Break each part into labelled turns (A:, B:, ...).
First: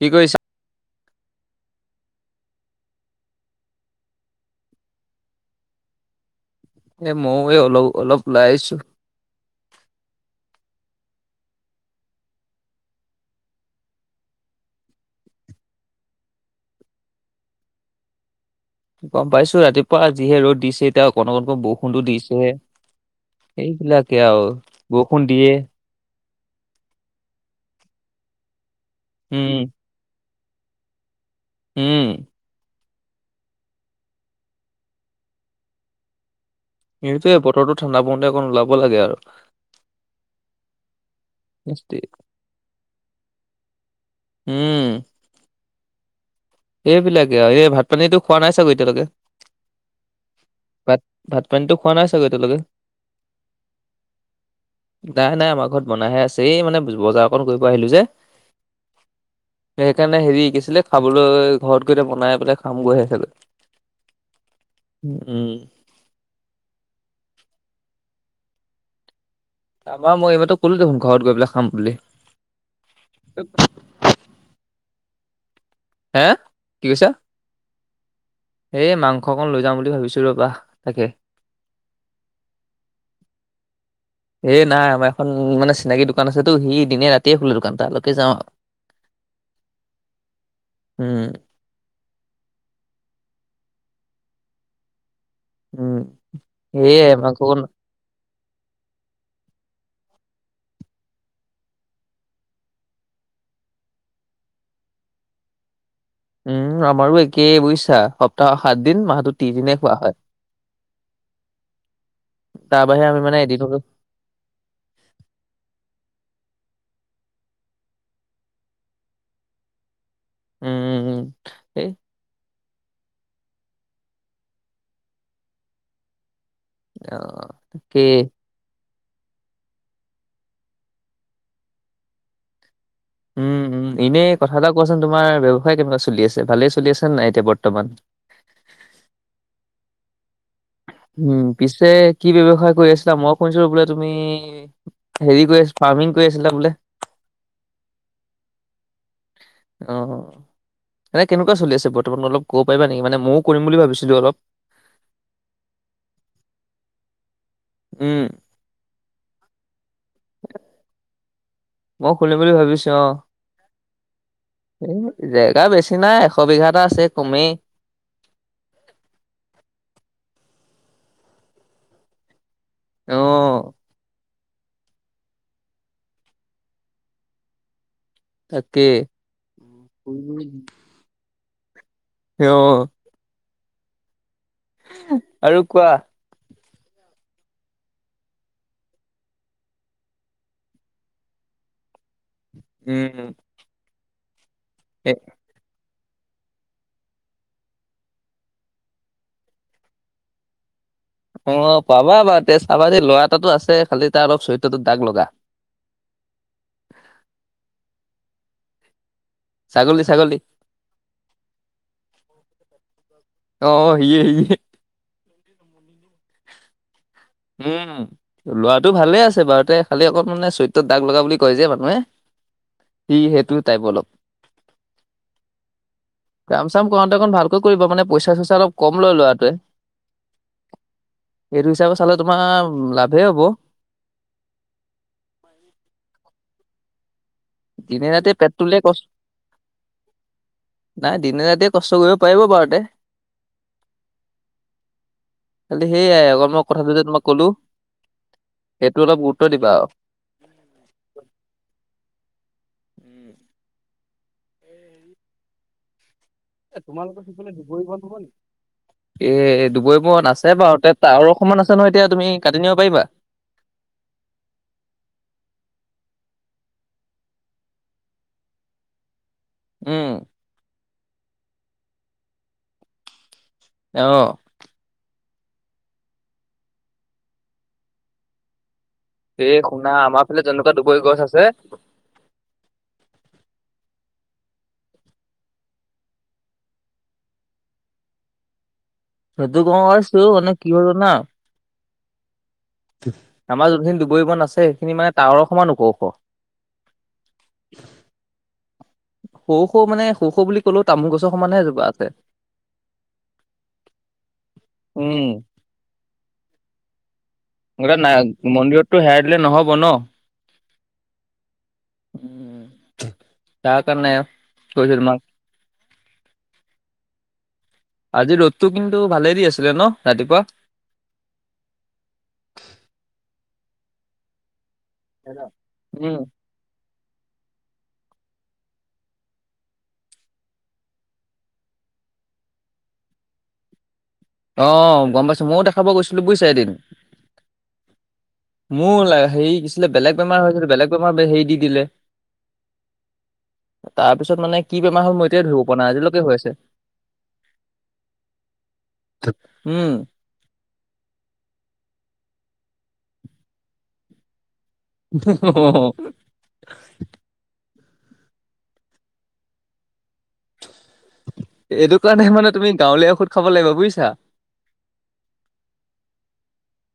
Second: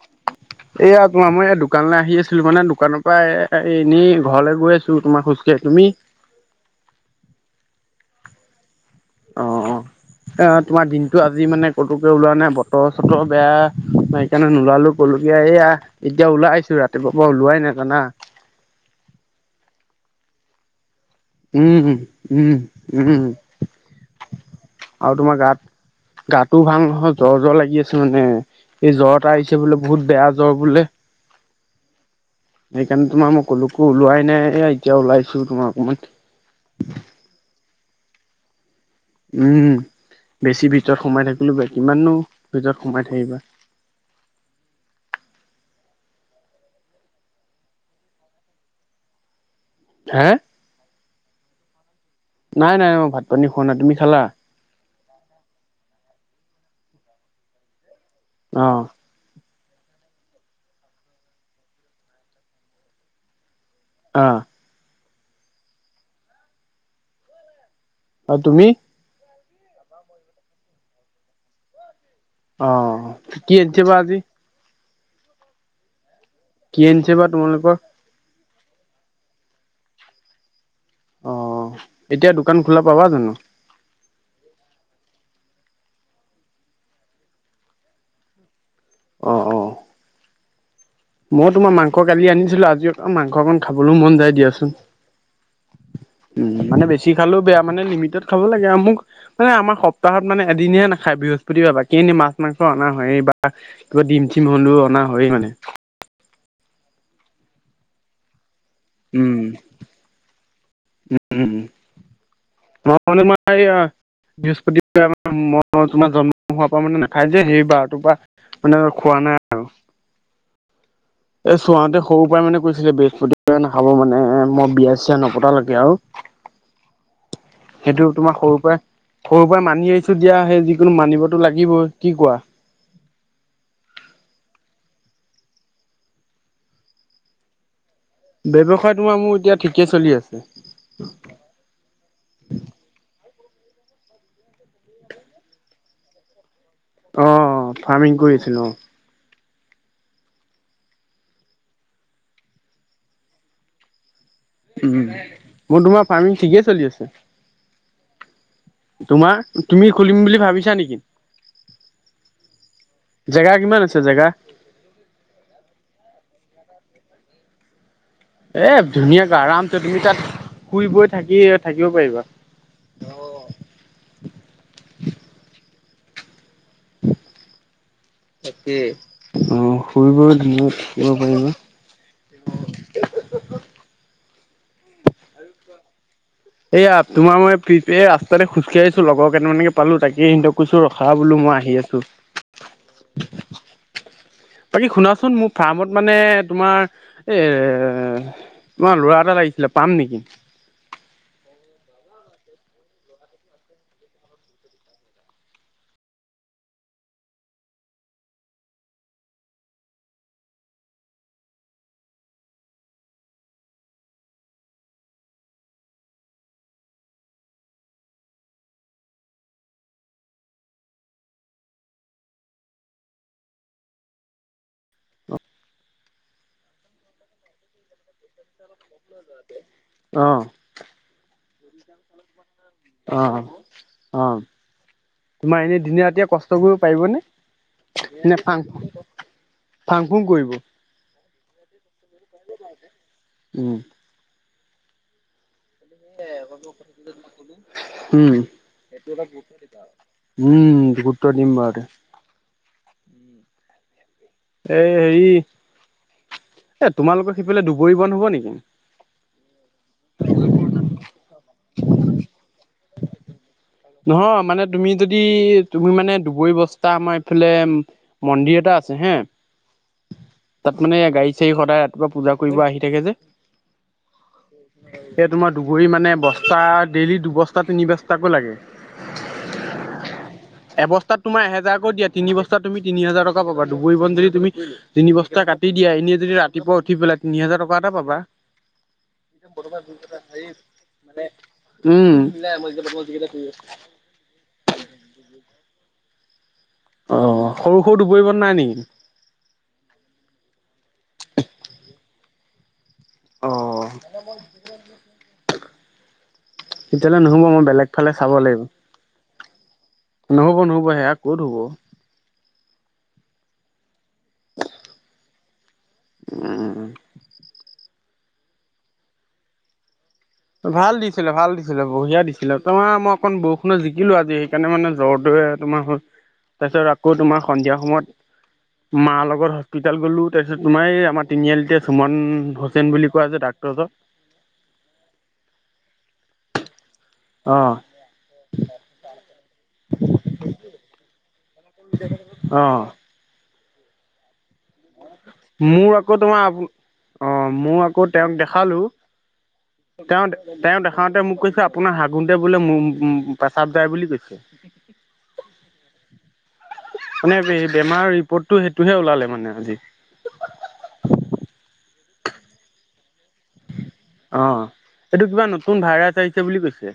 A: কি কৈছা।
B: এয়া তোমাৰ মই এই দোকানলৈ আহি আছিলো মানে দোকানৰ পৰা এ এনেই ঘৰলে গৈ আছো তোমাৰ খোজ, কে তুমি।
A: এ ময়ো অলপ অলপ ওলাই আহিছোঁ।
B: অ, অ তোমাৰ দিনতটো আজি মানে কতোকে ওলোৱা নাই বতৰ চতৰ বেয়া নাই। সেইকাৰণে নোলালো কলো এতিয়া এয়া এতিয়া ওলাইছো ৰাতিপুৱাৰ পৰা ওলোৱাই নাই জানা।
A: গম পাইছো ৰাতিপুৱা যিহে ৰ'দ দিছে এতিয়াও, [unintelligible]
B: উম
A: বৰষুণটো দিছে,
B: উম উম
A: সেইবিলাকে আও,
B: আৰু
A: বৰষুণ
B: তোমাৰ
A: দিয়ে
B: গাত গাটো ভাল নহয় জ্বৰ জ্বৰ লাগি আছে মানে, এই জ্বৰ এটা আহিছে
A: উম
B: বোলো বহুত বেয়া জ্বৰ বোলে।
A: উম,
B: সেইকাৰণে তোমাৰ মই কলোকো ওলোৱাই নাই এ এতিয়া ওলাইছো তোমাৰ অকমান।
A: ইটোয়ে বতৰটো ঠাণ্ডা পৰোতে অ'কন ওলাব লাগে আৰু
B: উম, বেছি ভিতৰত সোমাই থাকিলো বেয়া কিমানো, ভিতৰত সোমাই থাকিবা।
A: উম, এইবিলাকে আৰু এই ভাত পানীতো খোৱা নাই চাগৈ এতিয়ালৈকে?
B: হে
A: ভাত, ভাত পানীটো খোৱা নাই চাগৈ এতিয়া লৈকে।
B: নাই নাই মই ভাত পানী খোৱা নাই তুমি খালা
A: নাই নাই আমাৰ ঘৰত বনাইহে আছে এই মানে বজাৰ অকণ কৰিব আহিলো যে।
B: অ',
A: সেইকাৰণে হেৰি কি আছিলে খাবৰ লৈ ঘৰত গৈ এতিয়া বনাই পেলাই খাম গৈ হে চাগে।
B: অ',
A: উম,
B: অ', তুমি?
A: আমাৰ মই এইমাত্ৰ কলো দেখোন ঘৰত গৈ পেলাই খাম বুলি।
B: অ', কি আনিছে বা আজি?
A: হে?
B: কি আনিছে বা তোমালোকৰ?
A: এই মাংস অকনমান লৈ যাও বুলি ভাবিছোঁ ৰ'বা, তাকে।
B: অ এতিয়া দোকান খোলা পাবা জানো?
A: এ নাই আমাৰ এখন, মানে চিনাকি দোকান আছেতো সি দিনে ৰাতিয়ে খোলে দোকান তালৈকে যাওঁ আও।
B: অ', অ,
A: উম,
B: মই তোমাৰ মাংস কালি আনিছিলো আজি অ, মাংস অকন খাবলৈও মন যায় দিয়াচোন।
A: উম
B: উম, মানে
A: সেয়ে
B: বেছি
A: মাংস
B: খালেও বেয়া
A: অকণ
B: মানে লিমিটত খাব লাগে আও মোক মানে আমাৰ সপ্তাহত মানে এদিনহে নাখায় বৃহস্পতিবাৰ বাকী খিনি মাছ মাংস অনা হয়ে বা কিবা ডিম ঠিম হলেও অনা হয়ে মানে।
A: উম, আমাৰো একে বুইছা। সপ্তাহত সাতদিন মাহতো
B: উম
A: তিনিদিনে খোৱা হয়।
B: উম
A: তাৰ বাহিৰে আমি মানে এদিনো
B: বৃহস্পতিবাৰে ম‌ই তোমাৰ জন্ম হোৱাৰ পৰা মানে নাখায় যে সেইবাৰটোৰ পা। মানে, মই খোৱা নাই আৰু।
A: উম, উম, উম।
B: এ
A: এই
B: চোৱাওতে সৰুৰ পৰাই মানে কৈছিলে বৃহস্পতিবাৰে নাখাব মানে মই বিয়া চিয়া নপতালৈকে আও।
A: অ তাকে
B: সেইটো তোমাৰ সৰু পৰাই সৰুৰ পৰা মানি আহিছো দিয়া সেই যিকোনো মানিবতো লাগিবই, কি কোৱা?
A: উম, উম, এনে কথা এটা কোৱাচোন তোমাৰ ব্যৱসায় কেনেকুৱা চলি আছে ভালেই চলি আছে নে নাই এতিয়া বৰ্তমান?
B: ব্যৱসায়টো তোমাৰ মোৰ এতিয়া ঠিকে চলি আছে।
A: উম, পিছে কি ব্যৱসায় কৰি আছিলা মই শুনিছো বোলে তুমি হেৰি কৰিছ, ফাৰ্মিং কৰি আছিলা বোলে?
B: অ', ফাৰ্মিং কৰিছিলো অ,
A: অ', এনে কেনেকুৱা চলি আছে বৰ্তমান অলপ ক'ব পাৰিবা নেকি মানে মইও কৰিম বুলি ভাবিছিলোঁ অলপ।
B: উম, মৈ তোমাৰ ফাৰ্মিং ঠিকে চলি আছে।
A: উম
B: তোমাৰ, তুমি খুলিম বুলি ভাবিছা নেকি?
A: মই খুলিম বুলি ভাবিছো
B: জেগা কিমান আছে জেগা?
A: উম, জেগা বেছি নাই এশ বিঘা এটা আছে কমেই।
B: এ ধুনীয়াকে আৰাতে তুমি তাত শুই বৈ থাকি থাকিব পাৰিবা।
A: অ'।
B: তাকে অ, শুই- শুই মোক দিব পাৰিবা।
A: সিঅ আৰু কোৱা?
B: এইয়া তোমাৰ ম‌ই পি পে এই ৰাস্তাতে খোজকাঢ়ি আছো লগৰকেইটা মানকে পালো তাকে সিহঁতক কৈছো ৰখা বোলো মই আহি আছো। [unintelligible]
A: উম,
B: বাকী
A: এ
B: শুনাচোন মোক ফাৰ্মত মানে তোমাৰ, এ তোমাৰ লৰা এটা লাগিছিলে পাম নেকি?
A: অহ, পাবা পাওঁতে চাবা দেই লৰা এটাতো আছে। খালি তাৰ অলপ চৰিত্ৰটো দাগ লগা। ছাগলী ছাগলী অহ, সি এহ সি এহ উম ল'ৰাটো ভালে আছে বাৰুতে খালি অকণ মানে চৰিত্ৰত দাগ লগা বুলি কয় যে মানুহে। সি সেইটো টাইপ অলপ।
B: অ
A: কাম চাম কৰোওঁতে অকণ ভালকৈ কৰিবা মান পইচাঁ -চইচা অলপ কম লয় ল'ৰাটোৱে,
B: অ',
A: সেইটো হিচাপে চালে তোমাৰ লাভেই হ'ব।
B: অহ। তোমাৰ এনে দিনে ৰাতিয়ে কষ্ট কৰিব পাৰিবনে?
A: দিনে ৰাতি
B: নে ফাং
A: পেটটো লে কচ
B: ফাং- ফুং কৰিব।
A: নাই দিনে ৰাতিয়ে কষ্ট কৰিব পাৰিব বাৰু হেতে।
B: উম,
A: খালি সেইয়াই অকল মই কথাটো যে তোমাক ক'লো
B: উম,
A: সেইটো অলপ গুৰুত্ব দিবা আও।
B: উম, গুৰুত্ব দিম বাৰুতে। এ হেৰি এ তোমালোকৰ সিফালে দুবৰি বন হ'ব নেকি?
A: এ দুুবৰি বন আছে বাৰুতে টাৱৰ সমান আছে নহয় এতিয়া তুমি কাটি নিব পাৰিবা?
B: নহয় মানে তুমি যদি তুমি মানে দুবৰি বস্তা আমাৰ এইফালে মন্দিৰ এটা আছে হে
A: উম
B: তাত মানে এইয়া গাড়ী চাড়ী সদায় ৰাতিপুৱা পূজা কৰিব আহি থাকে যে।
A: অ।
B: তে তোমাৰ দুবৰি মানে বস্তা ডেইলি দুবস্তা তিনি বস্তাকো লাগে।
A: এই শুনা আমাৰ ফালে যেনেকুৱা দুবৰি
B: এবস্তাত
A: গছ আছে
B: তোমাৰ এহেজাৰকো দিয়ে তিনি বচ তুমি তিনি হাজাৰ টকা পাবা দুুুবৰিবন যদি তুমি তিনি বস্তা কাটি দিয়া এনে যদি ৰাতিপুৱা উঠি পেলাই তিনি হাজাৰ টকা এটা পাবা।
A: সেইটো মই ভাবিছিলো মানে কি হ'ল জানা
B: উম।
A: আমাৰ যোনখিনি দুবৰি বন আছে সেইখিনি মানে টাৱাৰৰ সমান হ'ব ওখ।
B: অ', সৰু -সৰু দুবৰি বন নাই নেকি?
A: সৰু- সৰু মানে সৰু -সৰু বুলি ক'লেও তামোল গছৰ সমানেহে এজোপা আছে।
B: অহ।
A: উম,
B: তেতিয়াহলে নহ'ব মই বেলেগ
A: গতিকে
B: ফালে
A: নাই
B: চাব লাগিব,
A: মন্দিৰতটো হেৰাই দিলে নহ'ব ন।
B: নহ'ব- নহ'ব সেয়া ক'ত হ'ব।
A: তাৰ কাৰণে কৈছোঁ তোমাক।
B: [unintelligible]
A: আজি ৰ'দটো কিন্তু ভালে দি আছিলে ন' ৰাতিপুৱা।
B: ভাল দিছিলে -ভাল দিছিলে বঢ়িয়া দিছিলে তোমাৰ মই অকণ বৰষুণত জিকিলো আজি সেইকাৰণে মানে জ্বৰটোহে তোমাৰ হ
A: উম।
B: তাৰপিছত আকৌ তোমাৰ সন্ধিয়া সময়ত মা লগত হস্পিতাল গ'লো তাৰপিছত তোমাৰ এই আমাৰ তিনিআলিতে ঝুমণ ভজ হুছেইন বুলি কোৱা যে ডাক্তৰ জন
A: অ গম পাইছোঁ। মইও দেখাব গৈছিলোঁ। বুইছা এদিন
B: অহ।
A: মোৰ হেৰি কি হৈছিলে, বেলেগ বেমাৰ হৈছিল। বেলেগ বেমাৰ হেৰি দি দিলে।
B: অ
A: তাৰপিছত মানে কি বেমাৰ হল মই এতিয়া ধৰিব পৰা
B: মোৰ
A: নাই
B: আকৌ
A: আজিলৈকে হৈ
B: তোমাৰ
A: আছে।
B: অ, মই আকৌ তেওঁক দেখালো।
A: উম,
B: তেওঁ- তেওঁ দেখাওঁতে মোক কৈছে আপোনাৰ হাগুন্তে বোলে পেচাব যাই বুলি কৈছে।
A: [unintelligible]
B: মানে বেমাৰৰ ৰিপৰ্টটো সেইটোহে ওলালে মানে আজি।
A: এইটো কাৰণে মানে তুমি গাঁৱলীয়া ঔষধ খাব লাগিব বুইছা।
B: অ', এইটো কিবা নতুন ভাইৰাছ আহিছে বুলি কৈছে।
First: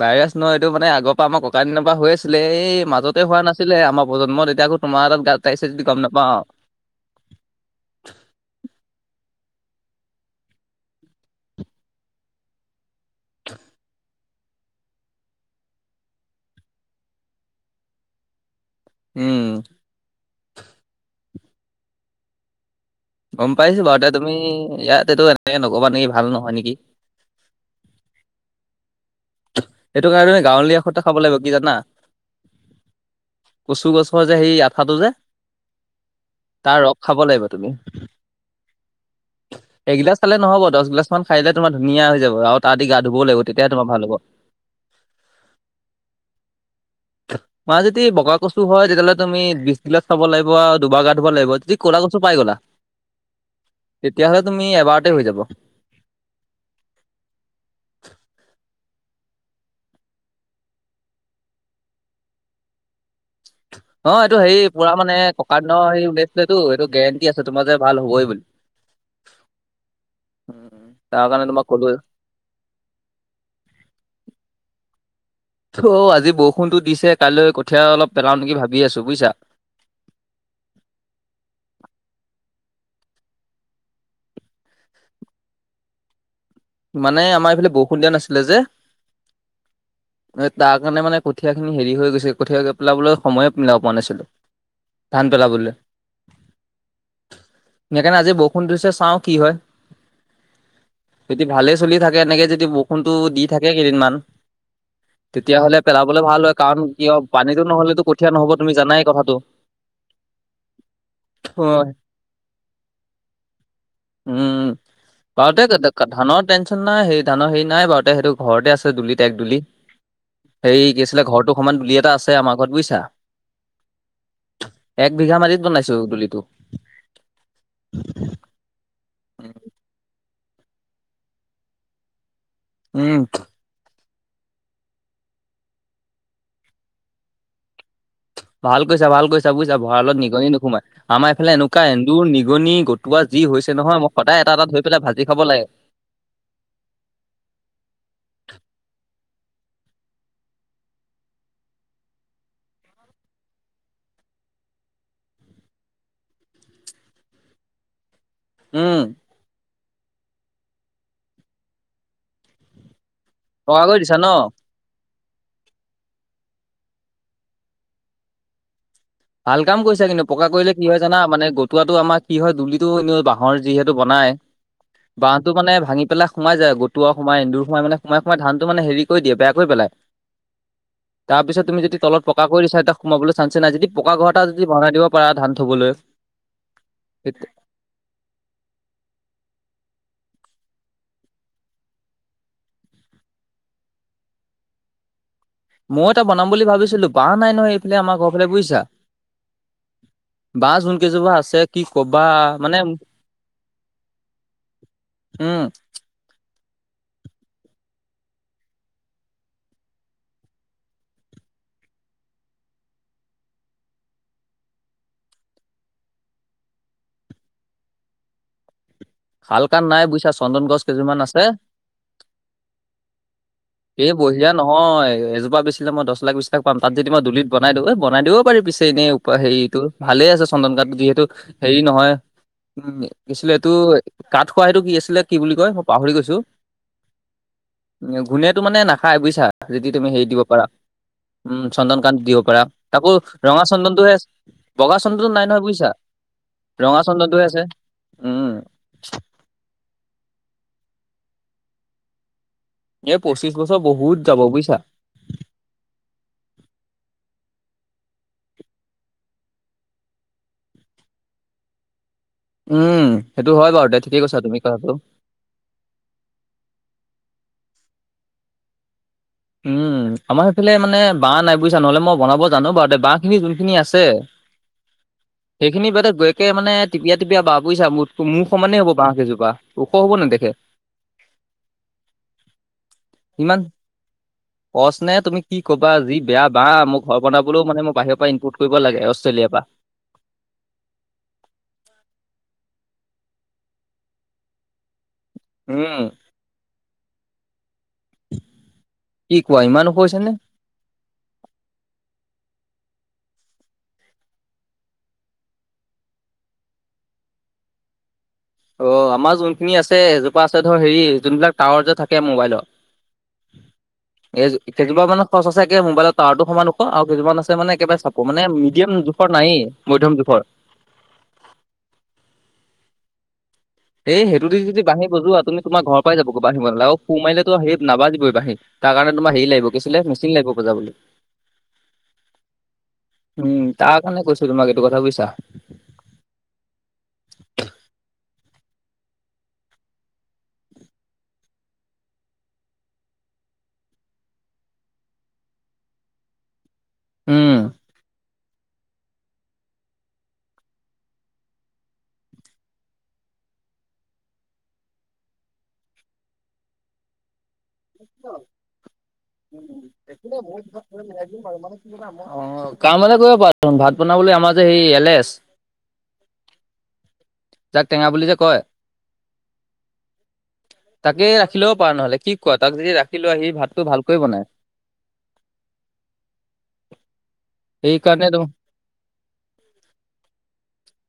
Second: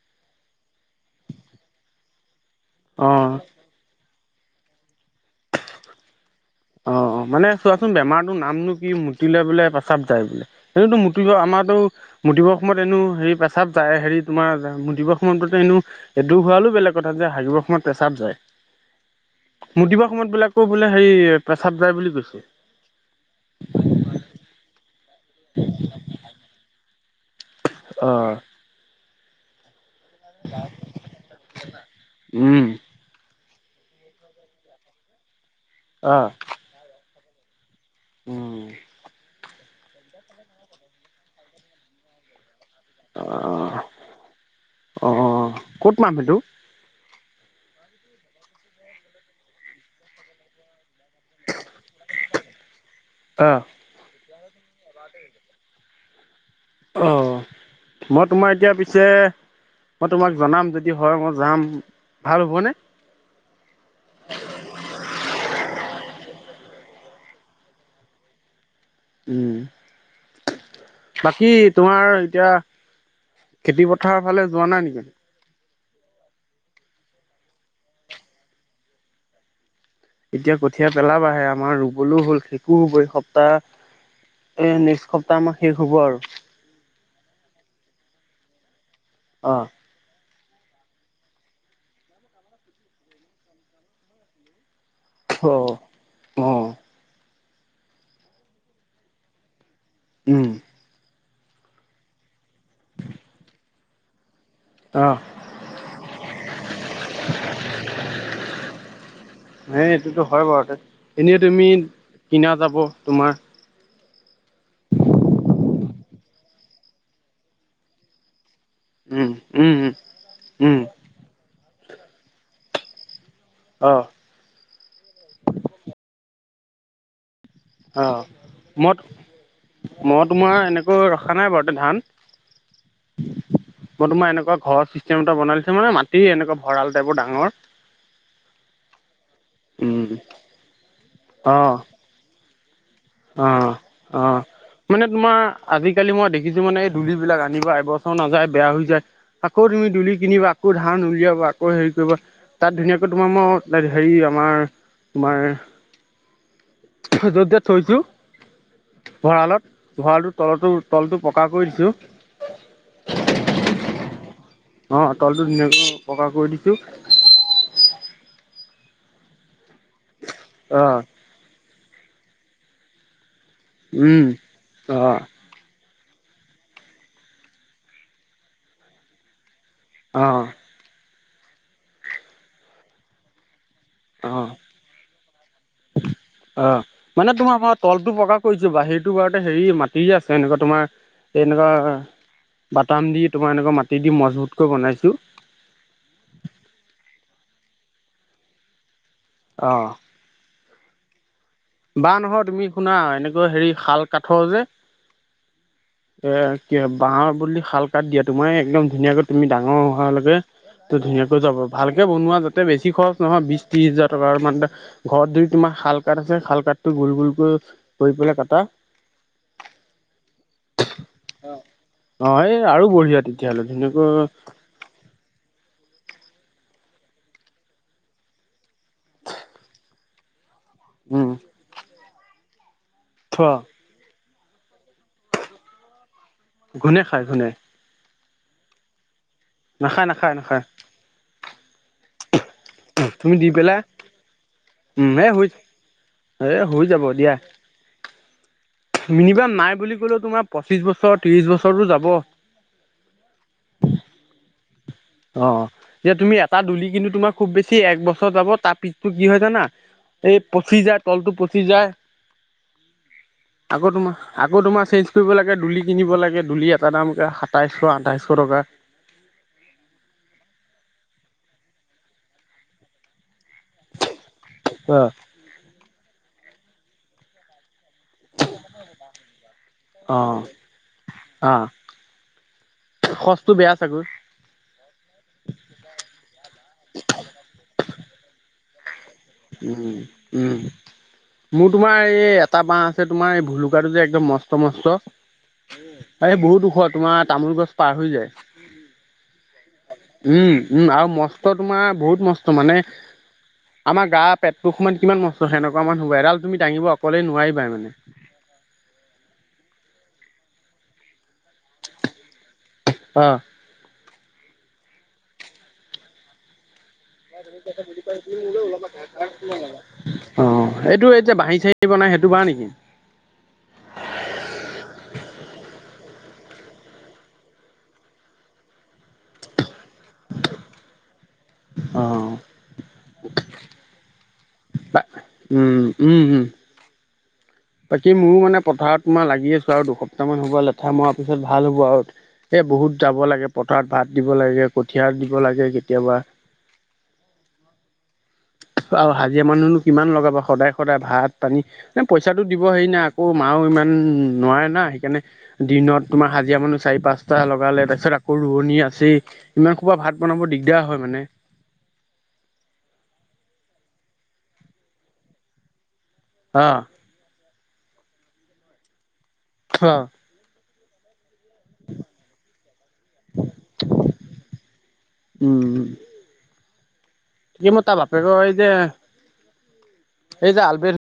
A: বাইৰাছ ন' এইটো মানে আগৰ পৰা আমাৰ ককাৰ দিনৰ পৰা হৈ আছিলে এই
B: অ
A: মাজতে হোৱা নাছিলে আমা প্ৰজন্মত তেতিয়া আকৌ তোমাৰ তাত গাত গাইছে যদি গম নাপাওঁ।
B: অ অ মানে চোৱাচোন, বেমাৰটোৰ নামনো কি মুতিলে বোলে পেছাৱ যায় বোলে। সেইটোতো মুতিলোৱা আমাৰটো মুতিব সময়ত এনেও হেৰি পেচাপ যায় হেৰি তোমাৰ মুতিব সময় এনেও এইটো হোৱা হলেও বেলেগ কথা, যে হাগিবৰ সময়ত পেছাব যায়।
A: উম
B: মুতিব সময়ত বোলে খুব বোলে হেৰি পেচাৱ যায় বুলি কৈছে।
A: গম পাইছো বাউ এতিয়া তুমি ইয়াতেটো এনেকে নকবা নেকি ভাল নহয় নেকি
B: অহ
A: সেইটো কাৰণে গাঁৱলীয়া ঔষত এটা খাব লাগিব। কি জানা
B: উম
A: কচু গছৰ যে সেই আঠাটো যে
B: আহ
A: তাৰ ৰস খাব লাগিব তুমি
B: উম।
A: এগিলাছ খালে নহব, দছ গিলাছ মান খাই তোমাৰ ধুনীয়া হৈ যাব আৰু তাহাতি গা ধুবও লাগিব। তেতিয়াহ তোমাৰ ভাল হব।
B: অহ অহ, কত পাম সেইটো
A: তোমাৰ যদি বগা কচু হয়। তেতিয়াহলে তুমি বিছ গিলাছ খাব লাগিব আৰু দুবাৰ গা ধুব লাগিব। যদি কলা কচু পাই গল
B: অহ
A: তেতিয়া হলে তুমি এবাৰতে হৈ যাব।
B: অ, মই তোমাৰ এতিয়া পিছে মই তোমাক জনাম যদি হয় মই যাম। ভাল হবনে? [inaudible]
A: অ এইটো হেৰি পুৰা মানে ককা দিনৰ হে ওলাইছিলেতো এইটো গেৰেণ্টি আছে। তোমাৰ যে ভাল হবই বুলি
B: উম
A: [inaudible]
B: বাকী
A: তোমাক ক'লোৱে
B: তোমাৰ এতিয়া খেতি পথাৰৰ ফালে যোৱা নাই নেকি?
A: অহ, আজি বৰষুণতো দিছে। কাইলৈ কঠীয়া অলপ পেলাওঁ নেকি ভাবি আছোঁ। বুইচা
B: এতিয়া কঠীয়া পেলাবা হে আমাৰ ৰুবলৈও হল। শেকো হব এই সপ্তাহ। এই নেক্সট সপ্তাহ আমাৰ শেষ হব আৰু
A: মানে আমাৰ এইফালে বৰষুণ দিয়া নাছিলে যে
B: অহ
A: তাৰ কাৰণে মানে কঠীয়াখিনি হেৰি হৈ গৈছে। কঠীয়া পেলাবলৈ সময়ে মিলাব পৰা নাছিলোঁ।
B: [inaudible]
A: ধান পেলাবলৈ
B: অ', অ',
A: সেই কাৰণে আজি বৰষুণ দিছে। চাওঁ কি হয়।
B: উম
A: যদি ভালে চলি থাকে। এনেকে যদি বৰষুণটো দি থাকে কেইদিনমান।
B: অ',
A: তেতিয়াহলে পেলাবলে ভাল হয়। কাৰণ কিয় পানীতো নহলেতো কঠীয়া নহব তুমি জানাই কথাটো।
B: হে এইটোতো হয় বাৰু এনেই তুমি কিনা যাব তোমাৰ
A: উম পাওঁতে [unintelligible] ধানৰ টেনশ্যন নাই হে ধানৰ হেৰি নাই বাৰু তে সেইটো ঘৰতে আছে দুলিত
B: উম,
A: এক দুলি।
B: উম, উম, উম,
A: হেৰি কি আছিলে ঘৰটো সমান দুলি এটা আছে আমাৰ ঘৰত বুইছা।
B: অহ
A: এক বিঘাত মাটিত বনাইছোঁ। গুলীটো
B: অহ, মই
A: উম।
B: মই তোমাৰ এনেকৈ ৰখা নাই বাৰু তে ধান।
A: উম,
B: মই তোমাৰ এনেকুৱা ঘৰ চিষ্টেম এটা বনাই দিছো মানে মাটি এনেকুৱা ভৰাল টাইপৰ ডাঙৰ।
A: ভাল কৰিছা ভাল কৰিছা বুইছা
B: উম,
A: ভঁৰালত নিগনি নোসোমাই আমাৰ এইফালে
B: অ',
A: এনেকুৱা হন্দুৰ নিগনি তোমাৰ যি
B: অ',
A: হৈছে নহয় মই
B: অ'।
A: সদায় এটা-এটা ধৰি
B: মানে
A: পেলাই ভাজি
B: তোমাৰ
A: খাব লাগে।
B: আজিকালি মই দেখিছো মানে এই দুলি বিলাক আনিবা এবছৰো নাযায় বেয়া হৈ যায়। আকৌ তুমি দুলি কিনিবা আকৌ ধান উলিয়াবা আকৌ হেৰি কৰিবা তাত ধুনীয়াকৈ তোমাৰ মই হেৰি আমাৰ তোমাৰ য'ত য'ত থৈছো
A: উম।
B: ভৰালত ভৰালটো তলতো তলটো পকা কৰি দিছেও।
A: পকা কৰি দিছা ন?
B: অ' তলটো ধুনীয়াকৈ পকা কৰি দিছোঁ।
A: ভাল কাম কৰিছা কিন্তু পকা কৰিলে কি হয়
B: অ',
A: জানা মানে গটুৱাটো আমাৰ কি হয় দুলিটো এনে বাহ হৰ যিহেতু
B: উম।
A: বনাই
B: অ',
A: বা ত, মানে ভাঙি পেলাই সোমাই যায় গটোৱা সোমাই, এন্দুৰ সোমাই, মানে সোমাই-সোমাই মানে ধানতো হেৰি কৰি দিয়ে বেয়া কৰি পেলাই।
B: অ'।
A: তাৰ পিছত তুমি যদি তলত পকা কৰি দিছা এতিয়া সোমাবলৈ চাঞ্চে নাই যদি পকা ঘৰ এটা
B: অ',
A: যদি বনাই দিব পাৰা ধান থ'বলৈ
B: অ'। মানে
A: সেই
B: তোমাৰ মই তলটো পকা [unintelligible] বাহিৰটো বাৰুতে হেৰি মাটি যে আছে এনেকুৱা তোমাৰ এনেকা বাটাম দি তোমাৰ এনেকুৱা মাটি দি মজবুতকৈ বনাইছোঁ।
A: ময়ও এটা বনাম বুলি ভাবিছিলো বাঁহ নাই নহয় এইফালে আমাৰ ঘৰ ফালে বুইছা।
B: অ'।
A: বাঁহ যোন কেইজোপা আছে কি
B: বাঁহ
A: কবা
B: নহয় তুমি
A: মানে
B: শুনা এনেকুৱা হেৰি শাল কাঠৰ যে
A: উম
B: এ কি বাঁহৰ বুলি শাল কাঠ দিয়াতো মই একদম ধুনীয়াকৈ তুমি ডাঙৰ হোৱালৈকে তো ধুনীয়াকৈ যাব ভালকে বনোৱা যাতে বেছি খৰচ নহয় বিশ ত্ৰিশ হাজাৰ টকাৰ মানতে ঘৰত যদি তোমাৰ শাল কাঠ আছে শাল কাঠটো গোল-গোল কৰি কৰি পেলাই কাটা।
A: শালকাঠ নাই বুইছা চন্দন গছ কেইযোৰমান আছে।
B: অ' এই আৰু বঢ়িয়া তেতিয়াহ'লে তেনেকয়
A: এই বঢ়িয়া নহয় এজোপা বেছিলে মই দছ লাখ বিশ লাখ পাম তাত যদি মই দুলিত বনাই দিওঁ এই বনাই দিব পাৰি পিছে এনেই উপ হেৰিটো ভালেই আছে চন্দন কাঠটো যিহেতু
B: উম,
A: হেৰি নহয় কিছিলে
B: থোৱা
A: এইটো কাঠ খোৱা হিটো কি আছিলে কি বুলি কয়? মই পাহৰি গৈছো।
B: ঘূনে খাই ঘূনে।
A: ঘূণেটো মানে নাখায় বুইছা যদি
B: নাখায়
A: তুমি হেৰিত
B: নাখায়
A: দিব
B: নাখায়
A: পাৰা উম চন্দনকাঠ দিব পাৰা। তাকো
B: তুমি দি
A: ৰঙা
B: পেলাই
A: চন্দনটোহে বগা
B: উম, এ
A: চন্দনটো নাই
B: হৈ
A: নহয় বুজিছা।
B: এ হৈ
A: ৰঙা
B: যাব দিয়া।
A: চন্দনটোহে আছে উম।
B: মিনিমাম নাই বুলি ক'লেও তোমাৰ পঁচিশ বছৰ ত্ৰিশ বছৰটো যাব।
A: এইাৰ পঁচিশ বছৰ বহুত যাব বুয়চা।
B: অ' যে তুমি এটা দুলি কিন্তু তোমাৰ খুব বেছি এক বছৰ যাব তাৰ পিছতো কি হয় জানা এই পচি যায় তলটো পচি যায়।
A: উম, সেইটো হয়
B: আকৌ
A: বাৰু দে
B: তোমাৰ
A: ঠিকেই কৈছা
B: আকৌ
A: তুমি
B: তোমাৰ
A: কথাটো।
B: চেঞ্জ কৰিব লাগে দুলি কিনিব লাগে দুলি এটা দাম পুৰা সাতাইছশ আঠাইছশ টকা।
A: উম। আমাৰ সেইফালে মানে বাঁহ নাই বুইছা নহ'লে মই বনাব জানো বাৰু দে বাঁহখিনি যোনখিনি আছে
B: অ'।
A: সেইখিনি বাতে গৈকে মানে টিপীয়া টিপীয়া বাঁহ বুইছা মুঠ তো মূৰ সমানে হ'ব বাঁহকেইজোপা ওখ হব নেদেখে।
B: সচটো বেয়া চাগৈ
A: সচ নে তুমি কি কবা যি বেয়া বা মোৰ ঘৰ বনাবলৈও মানে মোৰ বাহিৰৰ পৰা ইনপোৰ্ট কৰিব লাগে অষ্ট্ৰেলিয়াৰ পৰা
B: উম উম মোৰ তোমাৰ এই এটা বাঁহ আছে তোমাৰ এই ভুলুকাটো যে একদম মস্ত মস্ত
A: উম,
B: এই বহুত ওখ তোমাৰ তামোল গছ পাৰ হৈ যায়
A: কি কোৱা ইমান ওখ হৈছে নে?
B: উম উম আৰু ম স্ত তোমাৰ বহুত মস্ত মানে। তা পেটতো সময়ত কিমান মস্ত সেনেকোৱা মান হ'ব এডাল তুমি দাঙিব অকলেই নোৱাৰিবা মানে।
A: অ আমাৰ যোনখিনি আছে এজোপা আছে ধৰ হেৰি যোনবিলাক টাৱাৰ যে থাকে মোবাইলৰ
B: অ'।
A: এই কেইজোপা মানে খৰচ আছে মোবাইলৰ টাৱাৰতো সমান ওখ আও কেইজোমান আছে মানে একেবাৰে চাপ মানে মিডিয়েম জোখৰ নায়েই মধ্যম জোখৰ।
B: অ এইটো এতিয়া বাঁহি চাহি বনাই সেইটো বাহঁ নেকি?
A: এই সেইটো দি যদি বাঁহী বজোৱা তুমি তোমাৰ ঘৰ পাই যাব বাঁহী বজালে আকৌ ফুহ মাৰিলেতো সেইত নাবাজিবই বাঁহী। তাৰ কাৰণে তোমাৰ হেৰি লাগিব কি আছিলে মিচিন লাগিব বজাবলে।
B: অ'।
A: উম তাৰ কাৰণে কৈছোঁ তোমাক এইটো কথা বুইছা।
B: উম উম উম। বাকী মোৰো মানে পথাৰত তোমাৰ লাগি আছো আৰু দুসপ্তাহ মান হ'ব আৰু লেঠা মৰা পিছত ভাল হ'ব আৰু। এই বহুত যাব লাগে পথাৰত ভাত দিব লাগে কঠিয়া দিব লাগে কেতিয়াবা।
A: উম।
B: আৰু হাজিৰা মানুহনো কিমান লগাব সদায় সদায় ভাত পানী ন পইচাটো দিব হেৰি নাই আকৌ মাও ইমান নোৱাৰে না সেইকাৰণে দিনত তোমাৰ হাজিৰা মানুহ চাৰি পাঁচটা লগালে। তাৰ পিছত আকৌ ৰোৱনী আছেই ইমান সোপা ভাত বনাব দিগদাৰ হয় মানে।
A: অ কাম এটা কৰিব পাৰা ভাত বনাবলৈ আমাৰ যে সেই এলেচ
B: অ।
A: যাক টেঙা বুলি যে কয়।
B: খ
A: তাকে ৰাখি ল'ব পাৰা নহ'লে কি? কোৱা তাক যদি ৰাখি লোৱা সি ভাতটো ভালকৈ বনাই।
B: উম। কি মই তা বাপেকে
A: সেইকাৰণে
B: এই যে এই যে আলবিৰ-